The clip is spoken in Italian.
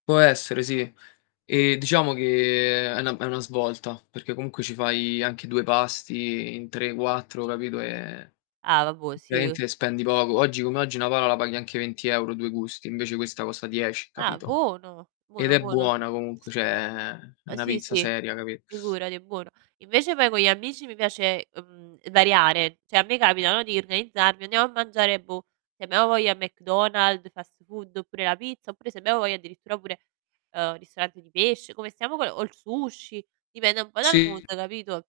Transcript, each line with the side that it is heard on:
left: Può essere, sì. E diciamo che è una è una svolta, perché comunque ci fai anche 2 pasti in 3, 4 capito, e
right: Ah, vabbuo', sì, uh
left: praticamente spendi poco. Oggi come oggi una pala la paghi anche 20 € 2 gusti, invece questa costa 10
right: Ah,
left: capito?
right: buono.
left: Ed
right: Buono,
left: è
right: buono.
left: buona comunque, cioè è
right: Uhm
left: una
right: sì,
left: pizza
right: sì
left: seria capi
right: figurati, buono. Invece poi con gli amici mi piace, uhm, variare, cioè a me capita no, di organizzarmi, andiamo a mangiare, boh, se abbiamo voglia McDonald's, fast food oppure la pizza oppure se abbiamo voglia addirittura pure, ehm, ristorante di pesc come stiamo con o il sushi, dipende un po' dal
left: Sì.
right: mood, capito?